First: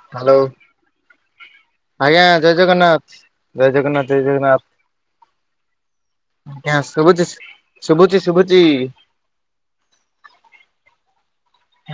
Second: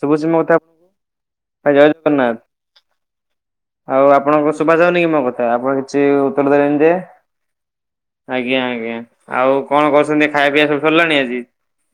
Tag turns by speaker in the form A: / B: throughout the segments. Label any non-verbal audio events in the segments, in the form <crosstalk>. A: ସବୁଜ
B: ହ୍ୟାଲୋ
A: ମଥା
B: ଆଜ୍ଞା ଜୟ ଜଗନ୍ନାଥ। ଜୟ
A: ଆଉ
B: ଜଗନ୍ନାଥ ଜୟ
A: ଆପଣଙ୍କ
B: ଜଗନ୍ନାଥ
A: ଶୁଭା ଯାଉନି କି ମୋ କଥା ଆପଣ କିଛି ଉତ୍ତର
B: ଆଜ୍ଞା
A: ଦେଲେନି ଯେ,
B: ଶୁଭୁଛି ଶୁଭୁଛି
A: ଆ
B: ଶୁଭୁଛି
A: ଆଜ୍ଞା ଆଜ୍ଞା ଆଉ କଣ କରୁଛନ୍ତି ଖାଇବା ପିଇବା ସବୁ ସରିଲାଣି ଆଜି।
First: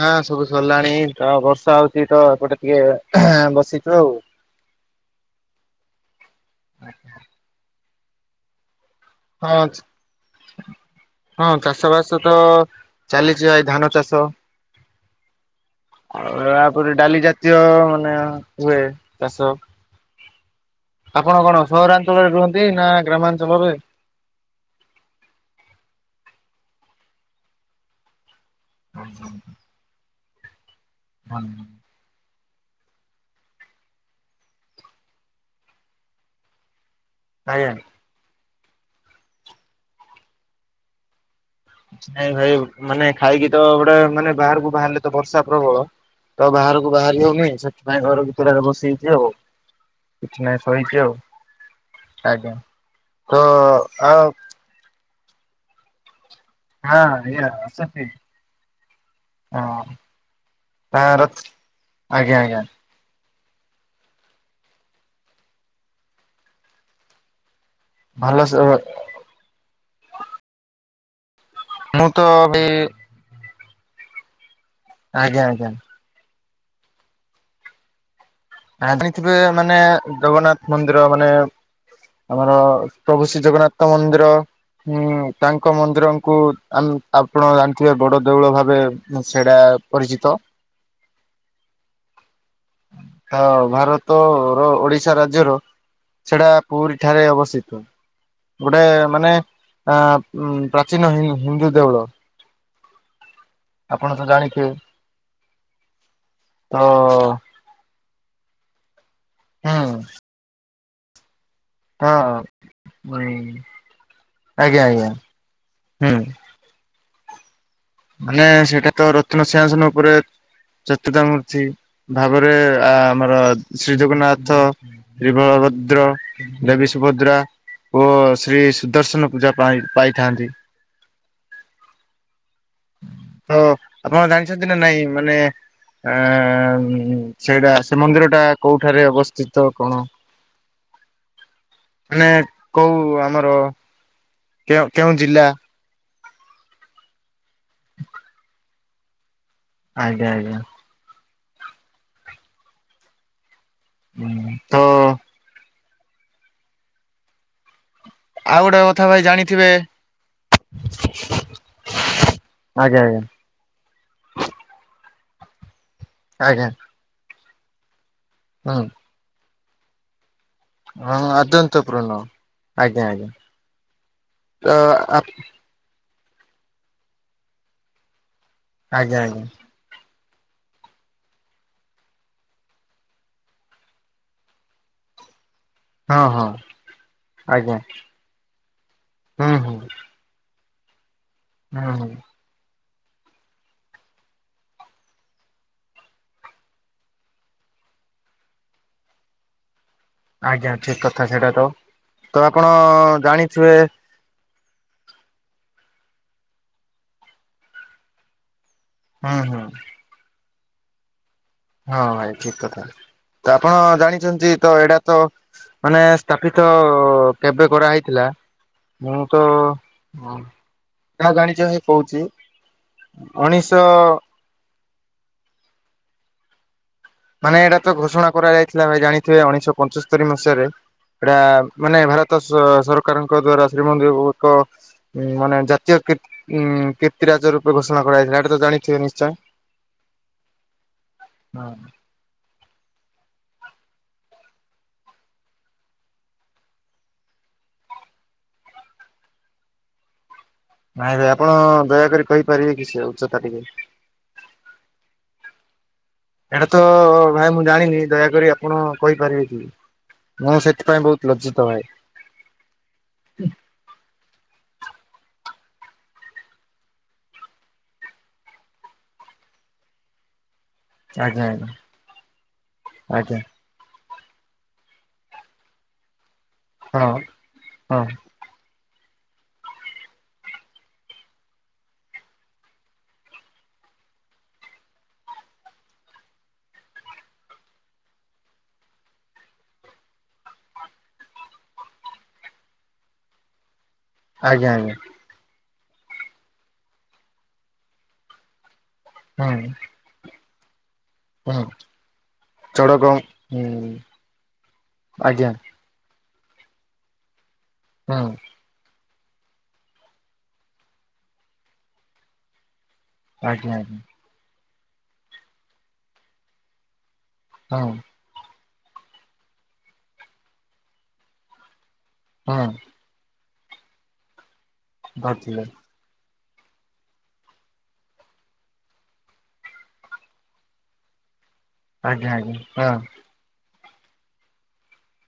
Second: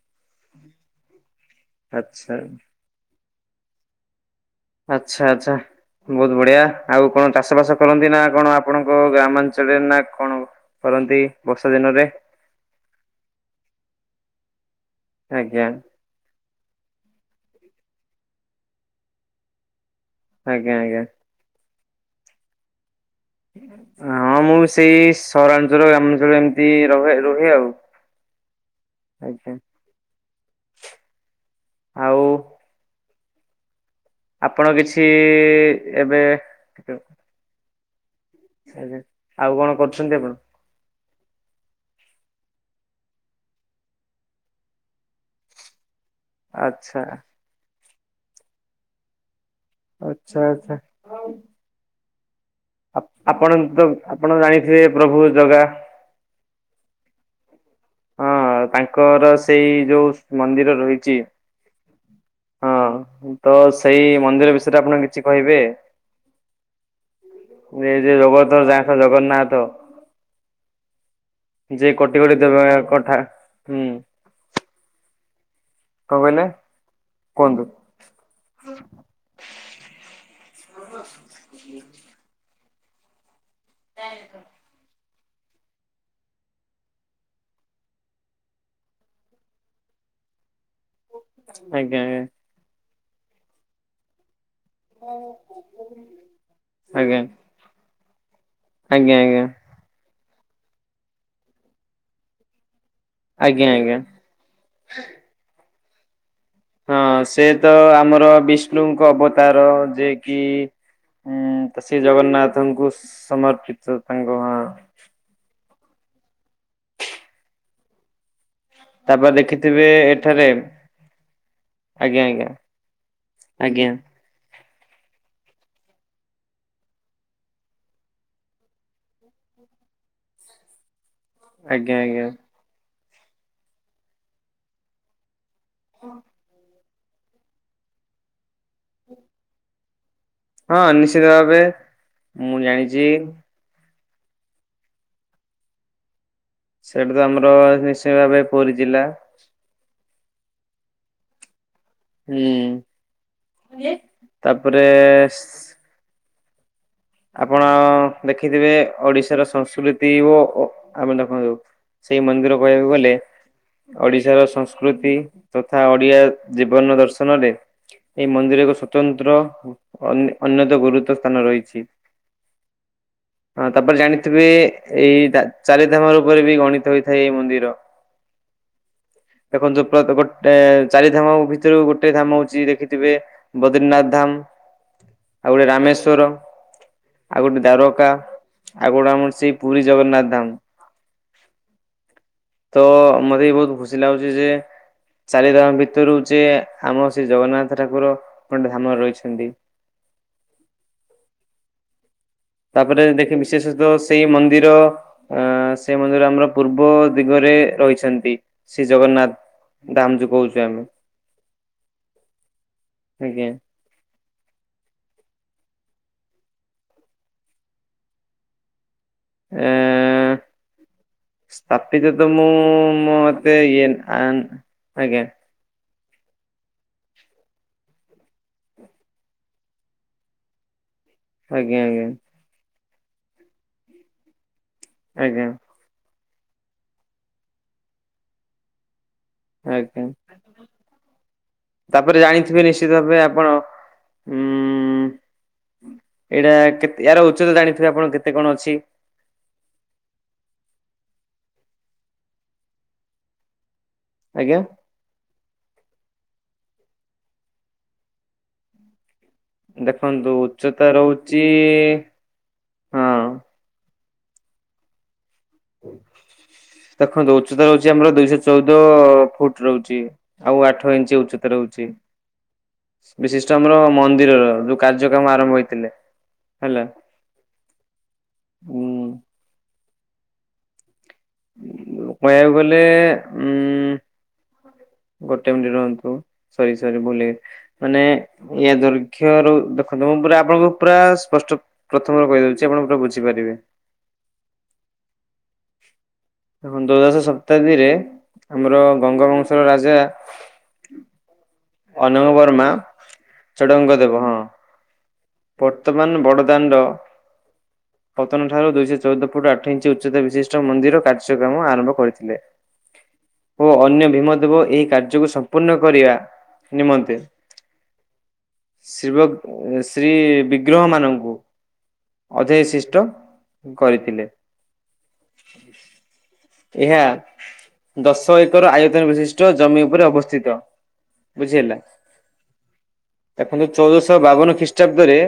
B: ହଁ ସବୁ ସରିଲାଣି ତ ବର୍ଷା ହଉଚି ତ
A: ଆଚ୍ଛା
B: ଏପଟେ ଟିକେ ହଁ ବସିଛୁ ଆଉ।
A: ଆଚ୍ଛା ଆଚ୍ଛା ବୋହୁତ ବଢିଆ ଆଉ କଣ ଚାଷ ବାସ କରନ୍ତି ନା କଣ ଆପଣଙ୍କ ଆ
B: ହଁ
A: ଗ୍ରାମାଞ୍ଚଳରେ ନା କଣ। କରନ୍ତି
B: ହଁ
A: ବର୍ଷା
B: ଚାଷ
A: ଦିନରେ
B: ବାସ ତ ଚାଲିଚି ଭାଇ ଧାନ ଚାଷ।
A: ଆଜ୍ଞା
B: ଆଉ ତାପରେ ଡାଲି ଜାତୀୟ ମାନେ ହୁଏ ଚାଷ।
A: ଆଜ୍ଞା ଆଜ୍ଞା।
B: ଆପଣ କଣ ସହରାଞ୍ଚଳରେ ରୁହନ୍ତି ନା ଗ୍ରାମାଞ୍ଚଳରେ?
A: ହଁ ମୁଁ ସେଇ ସହରାଞ୍ଚଳ ଗ୍ରାମାଞ୍ଚଳ ଏମିତି ରହେ ରୁହେ ଆଉ। ଆଜ୍ଞା
B: <inaudible> <inaudible>
A: ଆଉ ଆପଣ କିଛି ଏବେ
B: <inaudible>
A: ସେ ଆଉ କଣ କରୁଛନ୍ତି ଆପଣ?
B: ନାଇଁ ଭାଇ ମାନେ ଖାଇକି ତ ଗୋଟେ ମାନେ ବାହାରକୁ ବାହାରିଲେ ତ ବର୍ଷା ପ୍ରବଳ ତ ବାହାରକୁ
A: ଆଚ୍ଛା।
B: ବାହାରି ହୋଉନି ସେଥିପାଇଁ ଘର ଭିତରେ ବସି ହେଇଚି ଆଉ।
A: ଆଚ୍ଛା
B: କିଛି ନାହିଁ
A: ଆଚ୍ଛା
B: <unintelligible> ଆଉ ଆଜ୍ଞା।
A: ଆପଣ ତ
B: ଆଉ
A: ଆପଣ ଜାଣିଥିବେ ପ୍ରଭୁ ଜଗା।
B: ହଁ ଆଇ
A: ହଁ ତାଙ୍କର ସେଇ ଯୋଉ ମନ୍ଦିର ରହିଚି।
B: ତାର ଆଜ୍ଞା ଆଜ୍ଞା।
A: ତ ସେଇ ମନ୍ଦିର ବିଷୟରେ ଆପଣ କିଛି କହିବେ। ଏ ଯେ
B: ଭଲ
A: ଜଗତଥ ଯା ଜଗନ୍ନାଥ। ଯେ
B: ମୁଁ
A: କୋଟି
B: ତ
A: କୋଟି
B: ବି
A: ଦେବା ଠା ହୁଁ।
B: ଆଜ୍ଞା ଆଜ୍ଞା।
A: କଣ କହିଲେ କୁହନ୍ତୁ?
B: ଆଣିଥିବେ ମାନେ ଜଗନ୍ନାଥ ମନ୍ଦିର ମାନେ ଆମର ପ୍ରଭୁ ଶ୍ରୀ ଜଗନ୍ନାଥ ମନ୍ଦିର। ହଁ ତାଙ୍କ ମନ୍ଦିରଙ୍କୁ ଆମେ ଆପଣ ଜାଣିଥିବେ ବଡ଼ ଦେଉଳ ଭାବେ ସେଇଟା ପରିଚିତ।
A: ଆଜ୍ଞା ଆଜ୍ଞା।
B: ହ ଭାରତ ଓ ଓଡିଶା ରାଜ୍ୟର ସେଟା ପୁରୀ
A: ଆଜ୍ଞା
B: ଠାରେ ଅବସ୍ଥିତ। ଗୋଟେ
A: ଆଜ୍ଞା ଆଜ୍ଞା
B: ମାନେ ଆ ପ୍ରାଚୀନ ହିନ୍ଦୁ ଦେଉଳ।
A: ଆଜ୍ଞା ଆଜ୍ଞା।
B: ଆପଣ ତ ଜାଣିଥିବେ ତ
A: ହଁ ସେ ତ ଆମର ବିଷ୍ଣୁଙ୍କ ଅବତାର
B: ହୁଁ
A: ଯିଏ କି ଉଁ ତ ସେ
B: ହଁ
A: ଜଗନ୍ନାଥଙ୍କୁ
B: ହୁଁ
A: ସମର୍ପିତ ତାଙ୍କ ହଁ।
B: ଆଜ୍ଞା ଆଜ୍ଞା ହୁଁ। ମାନେ ସେଇଟା ତ
A: ତାପରେ
B: ରତ୍ନ
A: ଦେଖିଥିବେ
B: ସିଂହାସନ ଉପରେ
A: ଏଠାରେ
B: ଚତୁର୍ତ୍ତା ମୂର୍ତ୍ତି
A: ଆଜ୍ଞା ଆଜ୍ଞା
B: ଭାବରେ ଆ ଆମର
A: ଆଜ୍ଞା
B: ଶ୍ରୀ ଜଗନ୍ନାଥ <unintelligible> <unintelligible> ଦେବୀ ସୁଭଦ୍ରା ଓ ଶ୍ରୀ ସୁଦର୍ଶନ ପୂଜା ପା ପାଇଥାନ୍ତି।
A: ଆଜ୍ଞା ଆଜ୍ଞା।
B: <unintelligible> ଆପଣ ଜାଣିଛନ୍ତି ନା ନାଇଁ ମାନେ ଆ ହୁଁ ସେଇଟା ସେ ମନ୍ଦିର ଟା କୋଉଠାରେ ଅବସ୍ଥିତ କଣ?
A: ହଁ ନିଶ୍ଚିତ ଭାବେ
B: ମାନେ
A: ମୁଁ
B: କଉ
A: ଜାଣିଛି।
B: ଆମର କେଉଁ କେଉଁ ଜିଲ୍ଲା?
A: ସେଟି ତ ଆମର ନିଶ୍ଚୟ ଭାବେ ପୁରୀ ଜିଲ୍ଲା।
B: ଆଜ୍ଞା ଆଜ୍ଞା।
A: ହୁଁ <unintelligible>
B: ଆଜ୍ଞା ତ
A: ତାପରେ ଆପଣ
B: ଆଉ
A: ଦେଖିଥିବେ
B: ଗୋଟେ କଥା ଭାଇ
A: ଓଡ଼ିଶାର
B: ଜାଣିଥିବେ
A: ସଂସ୍କୃତି ଓ ଓ ଆମେ <unintelligible> ସେଇ ମନ୍ଦିର କହିବାକୁ
B: ଆଜ୍ଞା
A: ଗଲେ ଓଡ଼ିଶାର ସଂସ୍କୃତି ତଥା ଓଡିଆ
B: ଆଜ୍ଞା ଆଜ୍ଞା
A: ଜୀବନ ଦର୍ଶନରେ ଏଇ ମନ୍ଦିରକୁ
B: ହୁଁ
A: ସ୍ୱତନ୍ତ୍ର ଅନ୍ୟ ଅନ୍ୟ ତ ଗୁରୁତ୍ୱ
B: ହଁ
A: ସ୍ଥାନ
B: ଅତ୍ୟନ୍ତ
A: ରହିଛି।
B: ପୂର୍ଣ୍ଣ। ଆଜ୍ଞା ଆଜ୍ଞା
A: ହଁ ତାପରେ ଜାଣିଥିବେ
B: ତ
A: ଏଇ ଚାରି <unintelligible> ରୂପରେ ବି ଗଣିତ ହୋଇଥାଏ ଏଇ ମନ୍ଦିର
B: ଆଜ୍ଞା ଆଜ୍ଞା
A: ଦେଖନ୍ତୁ <unintelligible> ଏ ଚାରି ଧାମ ଭିତରୁ ଗୋଟେ ଧାମ ହଉଛି ଦେଖିଥିବେ ବଦ୍ରିନାଥ ଧାମ୍। ଆଉ ଗୋଟେ
B: ହଁ
A: ରାମେଶ୍ଵର।
B: ହଁ
A: ଆଉ ଗୋଟେ
B: ଆଜ୍ଞା
A: ଦ୍ୱାରକା ଆଉ ଗୋଟେ ଆମର
B: ହୁଁ
A: ସେଇ
B: ହୁଁ
A: ପୁରୀ ଜଗନ୍ନାଥ ଧାମ୍।
B: <unintelligible>
A: ତ ମତେ ବି ବହୁତ୍ ଖୁସି ଲାଗୁଛି ଯେ ଚାରିଧାମ ଭିତରୁ ଯେ ଆମ ସେ ଜଗନ୍ନାଥ ଠାକୁର ଗୋଟେ ଧାମରେ ରହିଛନ୍ତି।
B: ଆଜ୍ଞା ଠିକ୍ କଥା ସେଇଟା ତ ତ ଆପଣ
A: ତାପରେ ଦେଖି
B: ଜାଣିଥିବେ
A: ବିଶେଷତଃ ସେଇ ମନ୍ଦିର ଅ ସେ ମନ୍ଦିର ଆମର ପୂର୍ବ ଦିଗରେ ରହିଛନ୍ତି। ଶ୍ରୀ
B: ହୁଁ ହୁଁ
A: ଜଗନ୍ନାଥ ଧାମ୍ ଯୋଉ କହୁଛୁ ଆମେ
B: ହଁ ଠିକ୍ କଥା
A: ଆଜ୍ଞା
B: ତ ଆପଣ ଜାଣିଛନ୍ତି ତ ଏଇଟା ତ ମାନେ ସ୍ଥାପିତ କେବେ କରାହେଇଥିଲା? ମୁଁ ତ
A: ଏ
B: ଯାହା ଜାଣିଛ ହିଁ କହୁଛି
A: <unintelligible> ମୁଁ ମତେ <unintelligible>
B: ଉଣେଇଶହ
A: ଆଜ୍ଞା।
B: ମାନେ ଏଇଟା ତ ଘୋଷଣା କରାଯାଇଥିଲା ଭାଇ ଜାଣିଥିବେ ଉଣେଇଶହ ପଞ୍ଚସ୍ତରୀ ମସିହାରେ ଏଇଟା
A: ଆଜ୍ଞା
B: ମାନେ
A: ଆଜ୍ଞା
B: ଭାରତ ସ ସରକାରଙ୍କ ଦ୍ଵାରା ଶ୍ରୀମନ୍ଦିର କୁ ଏକ ଉଁ
A: ଆଜ୍ଞା
B: ମାନେ ଜାତୀୟ କୀ ଉଁ କୀର୍ତ୍ତିରାଜ ରୂପେ ଘୋଷଣା କରାଯାଇଥିଲା ଏଟା ତ ଜାଣିଥିବେ ନି
A: ଆଜ୍ଞା ତାପରେ ଜାଣି ଜାଣିଥିବେ ନିଶ୍ଚିତ ଭାବେ ଆପଣ ଉଁ ଏଇଟା କେ ଏହାର ଉଚ୍ଚତା ଜାଣିଥିବେ ଆପଣ କେତେ କଣ ଅଛି?
B: ନାଇଁ ଭାଇ ଆପଣ ଦୟାକରି କହିପାରିବେ କି ସେ ଉଚ୍ଚତା ଟିକେ
A: ଆଜ୍ଞା।
B: ଏଇଟା ତ ଭାଇ ମୁଁ ଜାଣିନି ଦୟାକରି ଆପଣ କହିପାରିବେ
A: ଦେଖନ୍ତୁ
B: କି ମୁଁ
A: ଉଚ୍ଚତା
B: ସେଥିପାଇଁ ବହୁତ୍
A: ରହୁଛି
B: ଲଜ୍ଜିତ
A: ହଁ
B: ଭାଇ।
A: ଦେଖନ୍ତୁ ଉଚ୍ଚତା ରହୁଛି ଆମର ଦୁଇଶହ ଚଉଦ ଫୁଟ୍ ରହୁଛି। ଆଉ ଆଠ ଇଞ୍ଚ୍
B: ଆଜ୍ଞା
A: ଉଚ୍ଚତା
B: ଆଜ୍ଞା
A: ରହୁଛି
B: ଆଜ୍ଞା
A: ବିଶିଷ୍ଟ ଆମର‌ ମ ମନ୍ଦିରର ଯୋଉ କାର୍ଯ୍ୟକ୍ରମ ଆରମ୍ଭ ହେଇଥିଲେ। ହେଲା।
B: ହଁ ହଁ।
A: ହୁଁ କହିବାକୁ ଗଲେ ଉଁ ଗୋଟେ ମିନିଟ ରହନ୍ତୁ ସରି ସରି ବୁ ମାନେ ଇ ଦୈର୍ଘ୍ୟ ର ଦେଖନ୍ତୁ ମୁ ପୁରା ଆପଣଙ୍କୁ ପୁରା ସ୍ପଷ୍ଟ ପ୍ରଥମରେ କହିଦିଉଚି ଆପଣ ପୁରା ବୁଝିପାରିବେ।
B: ଆଜ୍ଞା ଆଜ୍ଞା।
A: ଦ୍ଵାଦଶ ଶତାବ୍ଦୀରେ ଆମର ବଙ୍ଗବଂଶର
B: ହୁଁ
A: ରାଜା
B: ହୁଁ
A: ଅନାର୍ବର୍ମା
B: ଚଡ଼କ ହୁଁ
A: ଚୁଡାଙ୍ଗ ଦେବ ହଁ।
B: ଆଜ୍ଞା
A: ବର୍ତ୍ତମାନ ବଡଦାଣ୍ଡ
B: ହୁଁ
A: ପତନ ଠାରୁ ଦୁଇଶହ ଚଉଦ ଫୁଟ ଆଠ ଇଞ୍ଚ ଉଚ୍ଚତା ବିଶିଷ୍ଟ ମନ୍ଦିର କାର୍ଯ୍ୟକ୍ରମ ଆରମ୍ଭ କରିଥିଲେ।
B: ଆଜ୍ଞା
A: ଓ
B: ଆଜ୍ଞା
A: ଅନ୍ୟ ଭୀମ ଦେବ ଏହି କାର୍ଯ୍ୟକୁ ସମ୍ପୂର୍ଣ୍ଣ କରିବା ନିମନ୍ତେ
B: ହଁ।
A: ଶିବ ଶ୍ରୀ ବିଗ୍ରହ ମାନଙ୍କୁ
B: ହଁ।
A: ଅଧିଶିଷ୍ଟ କରିଥିଲେ।
B: <unintelligible>
A: ଏହା ଦଶ ଏକର ଆୟତନ ବିଶିଷ୍ଟ ଜମି ଉପରେ ଅବସ୍ଥିତ। ବୁଝିହେଲା।
B: ଆଜ୍ଞା ଆଜ୍ଞା ହଁ।
A: ଦେଖନ୍ତୁ ଚଉଦଶହ ବାବନ ଖ୍ରୀଷ୍ଟାବ୍ଦରେ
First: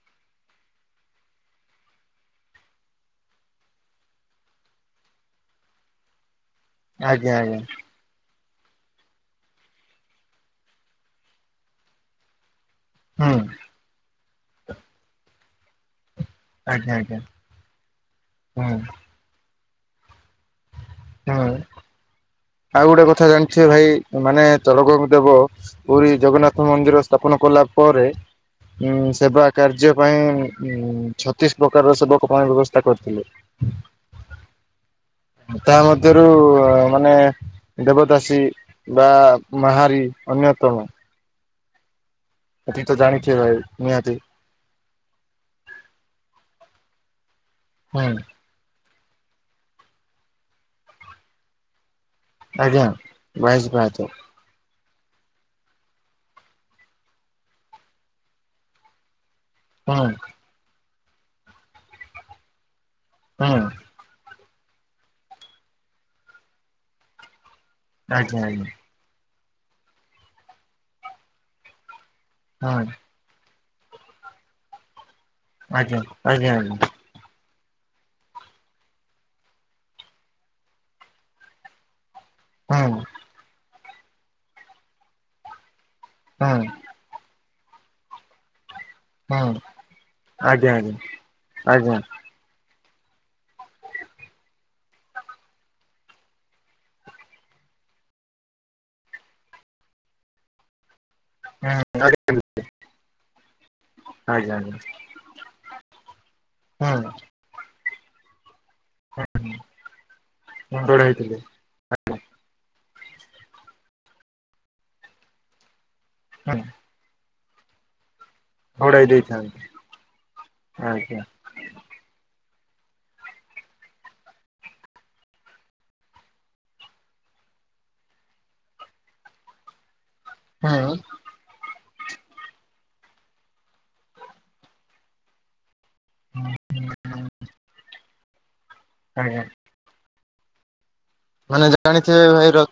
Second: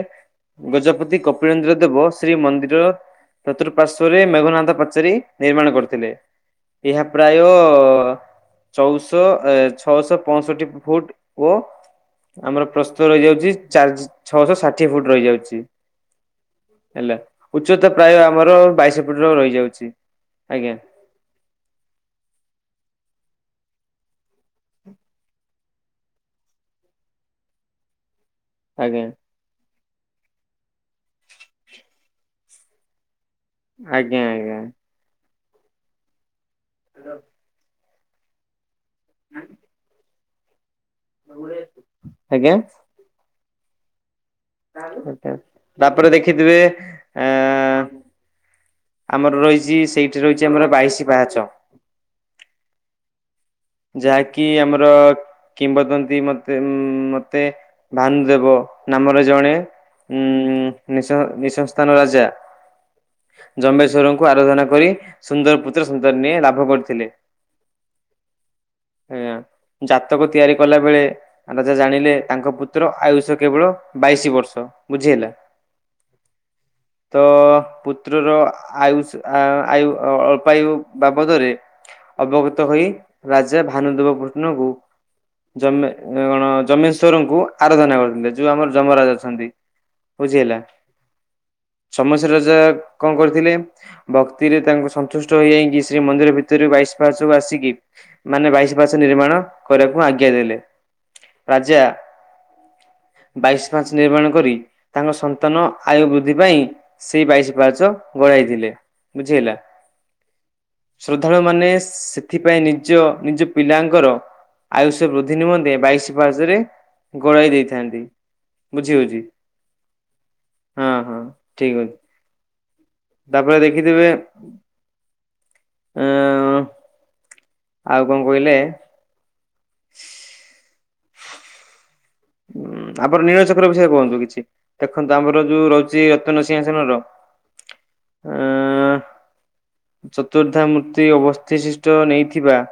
A: ଗଜପତି କପିଳନ୍ଦ୍ର ଦେବ ଶ୍ରୀ ମନ୍ଦିରର ଚତୁର୍ପାର୍ଶ୍ଵରେ ମେଘୁନାଥ ପାଚୋରୀ ନିର୍ମାଣ କରିଥିଲେ। ଏହା
B: ଆଜ୍ଞା
A: ପ୍ରାୟ
B: ଆଜ୍ଞା
A: ଚଉଶହ ଛଅଶହ ପଞ୍ଚଷଠି ଫୁଟ ଓ ଆମର ପ୍ରସ୍ତୁତ
B: ହୁଁ
A: ରହିଯାଉଚି ଚାରି ଛଅଶହ ଷାଠିଏ ଫୁଟ ରହିଯାଉଚି।
B: ଆଜ୍ଞା
A: ହେଲା
B: ଆଜ୍ଞା
A: ଉଚ୍ଚତା ପ୍ରାୟ ଆମର
B: ହୁଁ
A: ବାଇଶ ଫିଟ ରହିଯାଉଚି ଆଜ୍ଞା।
B: ହଁ। ଆଉ ଗୋଟେ କଥା ଜାଣିଥିବେ ଭାଇ ମାନେ ତଳକଙ୍ଗ ଦେବ ପୁରୀ ଜଗନ୍ନାଥ ମନ୍ଦିର ସ୍ଥାପ କଲା ପରେ
A: ଆଜ୍ଞା
B: ଉ ସେବା କାର୍ଯ୍ୟ ପାଇଁ ଉ ଛତିଶ ପ୍ରକାରର ସେବକ ପା ବ୍ୟବସ୍ଥା କରିଥିଲେ।
A: ଆଜ୍ଞା ଆଜ୍ଞା।
B: ତାହା ମଧ୍ୟରୁ ମାନେ ଦେବଦାସୀ ବା ମହାରି ଅନ୍ୟତମ।
A: <unintelligible>
B: ହତି ତ ଜାଣିଚେ ଭାଇ ନିହାତୀ।
A: ତାପରେ ଦେଖିଥିବେ ଆ
B: ହୁଁ
A: ଆମର ରହିଚି ସେଇଠି ରହିଚି ଆମର ବାଇଶି ପାହାଚ।
B: ଆଜ୍ଞା। ବାଇଶି ପାହାଚ
A: ଯାହାକି ଆମର କି କିମ୍ବଦନ୍ତି ମତେ ମତେ ଭାନୁ ଦେବ ନାମର ଜଣେ
B: ହୁଁ
A: ଉଁ ନି ନିସ ସଂସ୍ଥାନ ରାଜା
B: ହୁଁ
A: ଜମ୍ବେଶ୍ୱରଙ୍କୁ ଆରାଧନା କରି ସୁନ୍ଦରପୁତ୍ର ସନ୍ତାନ ଲାଭ କରିଥିଲେ।
B: ହ
A: ଆ ଜାତକ ତିଆରି କଲା ବେଳେ ରାଜା ଜାଣିଲେ ତାଙ୍କ
B: ହଁ
A: ପୁତ୍ର ଆୟୁଷ କେବଳ ବାଇଶି ବର୍ଷ ବୁଝି ହେଲା।
B: ଆଜ୍ଞା ଆଜ୍ଞା।
A: ପତ୍ରର ଆୟୁଷ ଆୟୁ ଅଳ୍ପୟୁ ବାବଦରେ ଅବଗତ ହୋଇ
B: ହୁଁ
A: ରାଜା ଭାନୁଦେବ କୃଷ୍ଣଙ୍କୁମ କଣ
B: ହୁଁ
A: ଜମେସ୍ୱରଙ୍କୁ ଆରାଧନା କରୁଥିଲେ ଯୋଉ ଆମର ମରାଜ ଅଛନ୍ତି,
B: ହୁଁ
A: ବୁଝି ହେଲା
B: ଆଜ୍ଞା ଆଜ୍ଞା
A: ସମସ୍ୟ କଣ କରିଥିଲେ ଭକ୍ତିରେ ତାଙ୍କୁ ସନ୍ତୁଷ୍ଟ ହୋଇଯାଇକି ଶ୍ରୀ ମନ୍ଦିର ଭିତରେ ବାଇଶ କୁ ଆସିକି ମାନେ ବାଇଶ ପାହାଚ ନିର୍ମାଣ କରିବାକୁ ଆଜ୍ଞା ଦେଲେ। ରାଜା
B: ଆଜ୍ଞା ହୁଁ ଆଜ୍ଞା
A: ବାଇଶ ପାଚ ନିର୍ମାଣ କରି
B: ଆଜ୍ଞା ଆଜ୍ଞା
A: ତାଙ୍କ ସନ୍ତାନ ଆୟୁ ବୃଦ୍ଧି ପାଇଁ
B: ହୁଁ
A: ସେଇ ବାଇଶ ପାହାଚ ଗଳାଇଥିଲେ ବୁଝି ହେଲା
B: ଘୋଡାଇଥିଲେ
A: ଶ୍ରଦ୍ଧାଳୁ ମାନେ ସେଥିପାଇଁ ନି ନିଜ ନିଜ ପିଲାଙ୍କର ଆୟୁଷ ବୃଦ୍ଧି ନିମନ୍ତେ ବାଇଶ
B: ହୁଁ
A: ପାହାଚରେ ଗୋଳାଇ ଦେଇଥାନ୍ତି। ବୁଝି
B: ଘୋଡାଇ
A: ହଉଛି
B: ଦେଇଥାନ୍ତି
A: ହଁ ହଁ
B: ଆଜ୍ଞା
A: ଠିକ ଅଛି। ତାପରେ ଦେଖିଥିବେ। ଏଁ ଅଂ ଆଉ କଣ କହିଲେ।
B: ହଁ ଅଂ
A: ଉଁ ଆମର ନୀଳଚକ୍ର ବିଷୟ ରେ କୁହନ୍ତୁ କିଛି ଦେଖନ୍ତୁ ଆମର ଯୋଉ ରହୁଚି ସେ ରତ୍ନସିଂହାସନର ଆ
B: ଆଜ୍ଞା
A: ଚତୁର୍ଦ୍ଧା ମୂର୍ତ୍ତି
B: ମାନେ
A: ଅବସ୍ତିସିଷ୍ଟ
B: ଜାଣିଥିବେ ଭାଇ
A: ନେଇଥିବା
B: ର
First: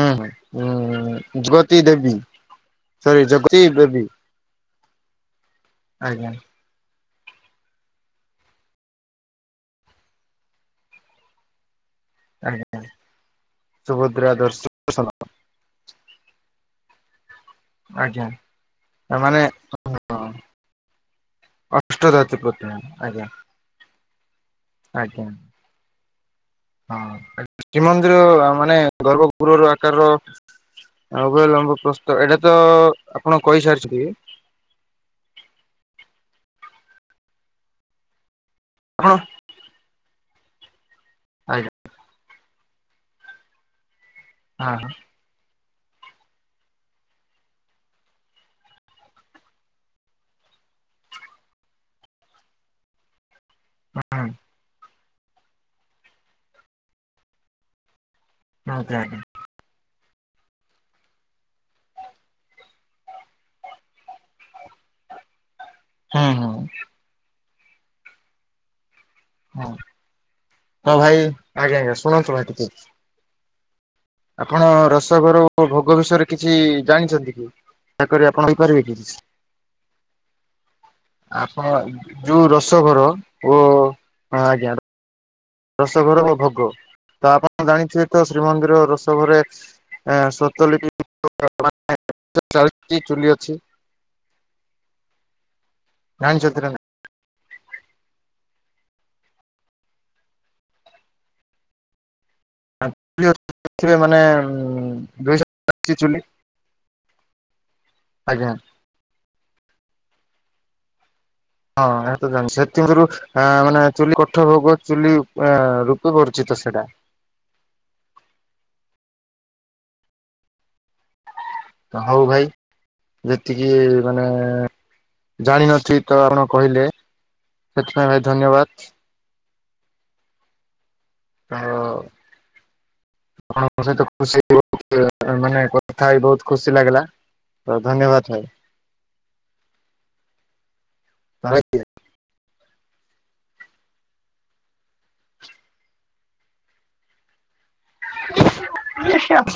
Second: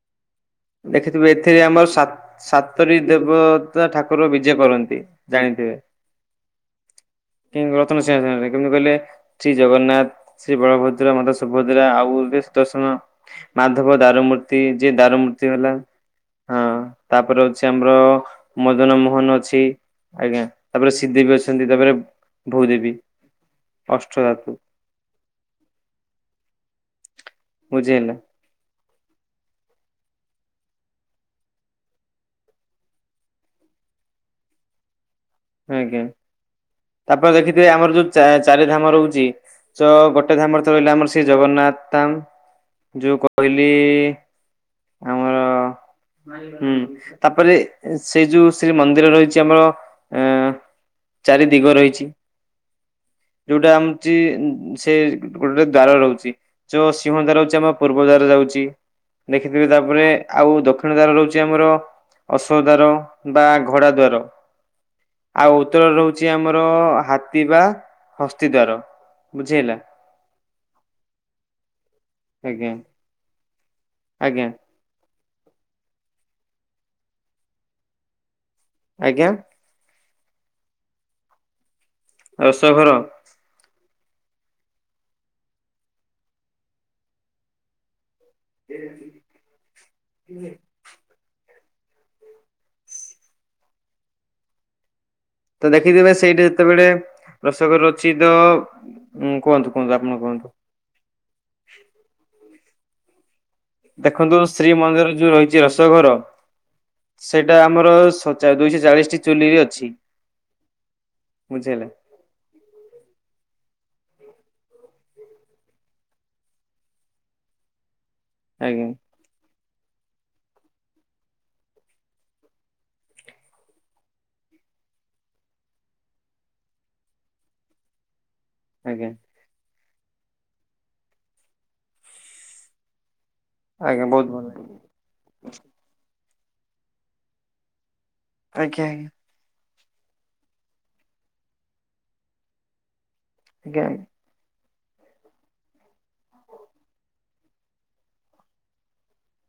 B: ହୁଁ ହୁଁ
A: ଦେଖିଥିବେ
B: ଉଁ
A: ଏଥିରେ
B: ଜଗତୀ
A: ଆମର
B: ଦେବୀ
A: ସାତରି
B: ସରି ଜଗତୀ
A: ଦେବତା
B: ଦେବୀ
A: ଠାକୁର ବିଜେ କରନ୍ତି ଜାଣି ହେ,
B: ଆଜ୍ଞା
A: ରତ୍ନସିଂହାସନ କେମିତି କହି ଶ୍ରୀ ଜଗନ୍ନାଥ ଶ୍ରୀ ବଳଭଦ୍ର ମାତା ସୁଭଦ୍ରା ଆଉ ସୁ
B: ଆଜ୍ଞା
A: ଦର୍ଶନ ମାଧବ
B: ସୁଭଦ୍ରା
A: ଦାରମୂର୍ତ୍ତି ଯେ
B: ଦର୍ଶନ
A: ଦାରମୂର୍ତ୍ତି ହଁ ତାପରେ ଅଛି ଆମର
B: ଆଜ୍ଞା
A: ମଦନ ମୋହନ
B: ମାନେ
A: ଅଛି। ଆଜ୍ଞା ତାପରେ ଶ୍ରୀଦେବୀ ଅଛନ୍ତି ତାପରେ
B: ଅଷ୍ଟଧାତୁ ପ୍ରତ୍ୟୟ
A: ଭୂଦେବୀ।
B: ଆଜ୍ଞା
A: ଅଷ୍ଟଧାତୁ।
B: ଆଜ୍ଞା ହଁ ଶ୍ରୀମନ୍ଦିର ମାନେ ଗର୍ଭପୁରର ଆକାର ଆଉ ଲମ୍ବ ପ୍ରସ୍ତୁତ ଏଇଟା ତ ଆପଣ କହିସାରିଛନ୍ତି।
A: ଆ୍ଞା ତାପରେ ଦେଖିଥିବେ ଆମର ଯୋଉ ଚାରି ଧାମ
B: ଆପଣ
A: ରହୁଛି ତ ଗୋ ଗୋଟେ ଧାମରେ ରହିଲା ଆମର ଶ୍ରୀ
B: ଆଜ୍ଞା
A: ଜଗନ୍ନାଥ ଧାମ ଯୋଉ କହିଲି
B: ହଁ।
A: ଆମର ହୁଁ ତାପରେ ସେଇ ଯୋଉ ଶ୍ରୀ ମନ୍ଦିର ରହିଚି ଆମର। ଅଂ ଏଁ ଚାରି ଦିଗ ରହିଛି। ଯୋଉଟା ଆମଛି ସେ ଗୋଟେ ଦ୍ଵାର ରହୁଚି ଯୋଉ ସିଂହ ଦ୍ଵାର ହଉଚି ଆମ ପୁର ବଜାର ଯାଉଛି
B: ଆଜ୍ଞା ଆଜ୍ଞା
A: ଦେଖିଥିବେ ତାପରେ ଆଉ ଦକ୍ଷିଣ ଦ୍ଵାର ରହୁଛି ଆମର ଅଶୋକ ଦ୍ଵାର ବା ଘୋଡା ଦ୍ୱାର ଆଉ ଉତ୍ତର ରହୁଛି
B: ହୁଁ
A: ଆମର
B: ହୁଁ
A: ହାତୀ ବା ହସ୍ତି ଦ୍ଵାର। ବୁଝିହେଲା।
B: ହଁ ଭାଇ ଆଜ୍ଞା ଆଜ୍ଞା ଶୁଣନ୍ତୁ ଭାଇ ଟିକେ।
A: ଆଜ୍ଞା ଆଜ୍ଞା
B: ଆପଣ ରୋସଘର ଓ ଭୋଗ ବିଷୟରେ କିଛି ଜାଣିଛନ୍ତି କି ଠାକୁର। ଆପଣ ରହି ପାରିବେ କି
A: ଆଜ୍ଞା
B: ଆପଣ। ଯୋଉ
A: ରସଘର
B: ରୋସଘର ଓ ଆଜ୍ଞା। ରୋସଘର ଓ ଭୋଗ ତ ଆପଣ ଜାଣିଥିବେ। ଶ୍ରୀମନ୍ଦିର ରୋସ ଘରେ ଏ ଶ୍ରୋତଲିପି ଓ ଚାଉଳ ଅଛି ଚୁଲି ଅଛି।
A: ତ ଦେଖିଥିବେ ସେଇଠେ
B: ଜାଣିଛନ୍ତି ନା ନାଇଁ?
A: ଯେତେବେଳେ ରୋସଘର ଅଛି ତ ଉଁ କୁହନ୍ତୁ କୁହନ୍ତୁ ଆପଣ କୁହନ୍ତୁ।
B: ଆ।
A: ଦେଖନ୍ତୁ ଶ୍ରୀମନ୍ଦିର ଯୋଉ ରହିଛି
B: ଦୁଇଶହ ଚାଳିଶଟି
A: ରୋସଘର
B: ଚୁଲି
A: ସେଇଟା ଆମର
B: ଆଜ୍ଞା
A: ଦୁଇଶହ ଚାଳିଶ ଟି ଚୁଲି ଅଛି। ବୁଝିହେଲା
B: ହଁ ତ ସେଥିଙ୍କରୁ ମାନେ ଚୁଲି କୋଠ ଭୋଗ ଚୁଲି ରୂଚି ବର୍ଚିତ ସେଟା।
A: ଆଜ୍ଞା।
B: ହଉ ଭାଈ। ଯେତିକି ମାନେ ଜାଣିନଥିଲି ତ ଆପଣ କହିଲେ। ସେଥିପାଇଁ ଭାଈ ଧନ୍ୟବାଦ।
A: ଆଜ୍ଞା
B: ହଁ। ଆପଣ ମ ସହିତ
A: ଆଜ୍ଞା ବହୁତ
B: ଖୁସି
A: ଭଲ
B: ବହୁତ ମାନେ କଥା ବି ବହୁତ ଖୁସି ଲାଗିଲା ଧନ୍ୟବାଦ।
A: ଆଜ୍ଞା ଆଜ୍ଞା।
B: <unintelligible>
A: ଆଜ୍ଞା ଆଜ୍ଞା।
B: <unintelligible>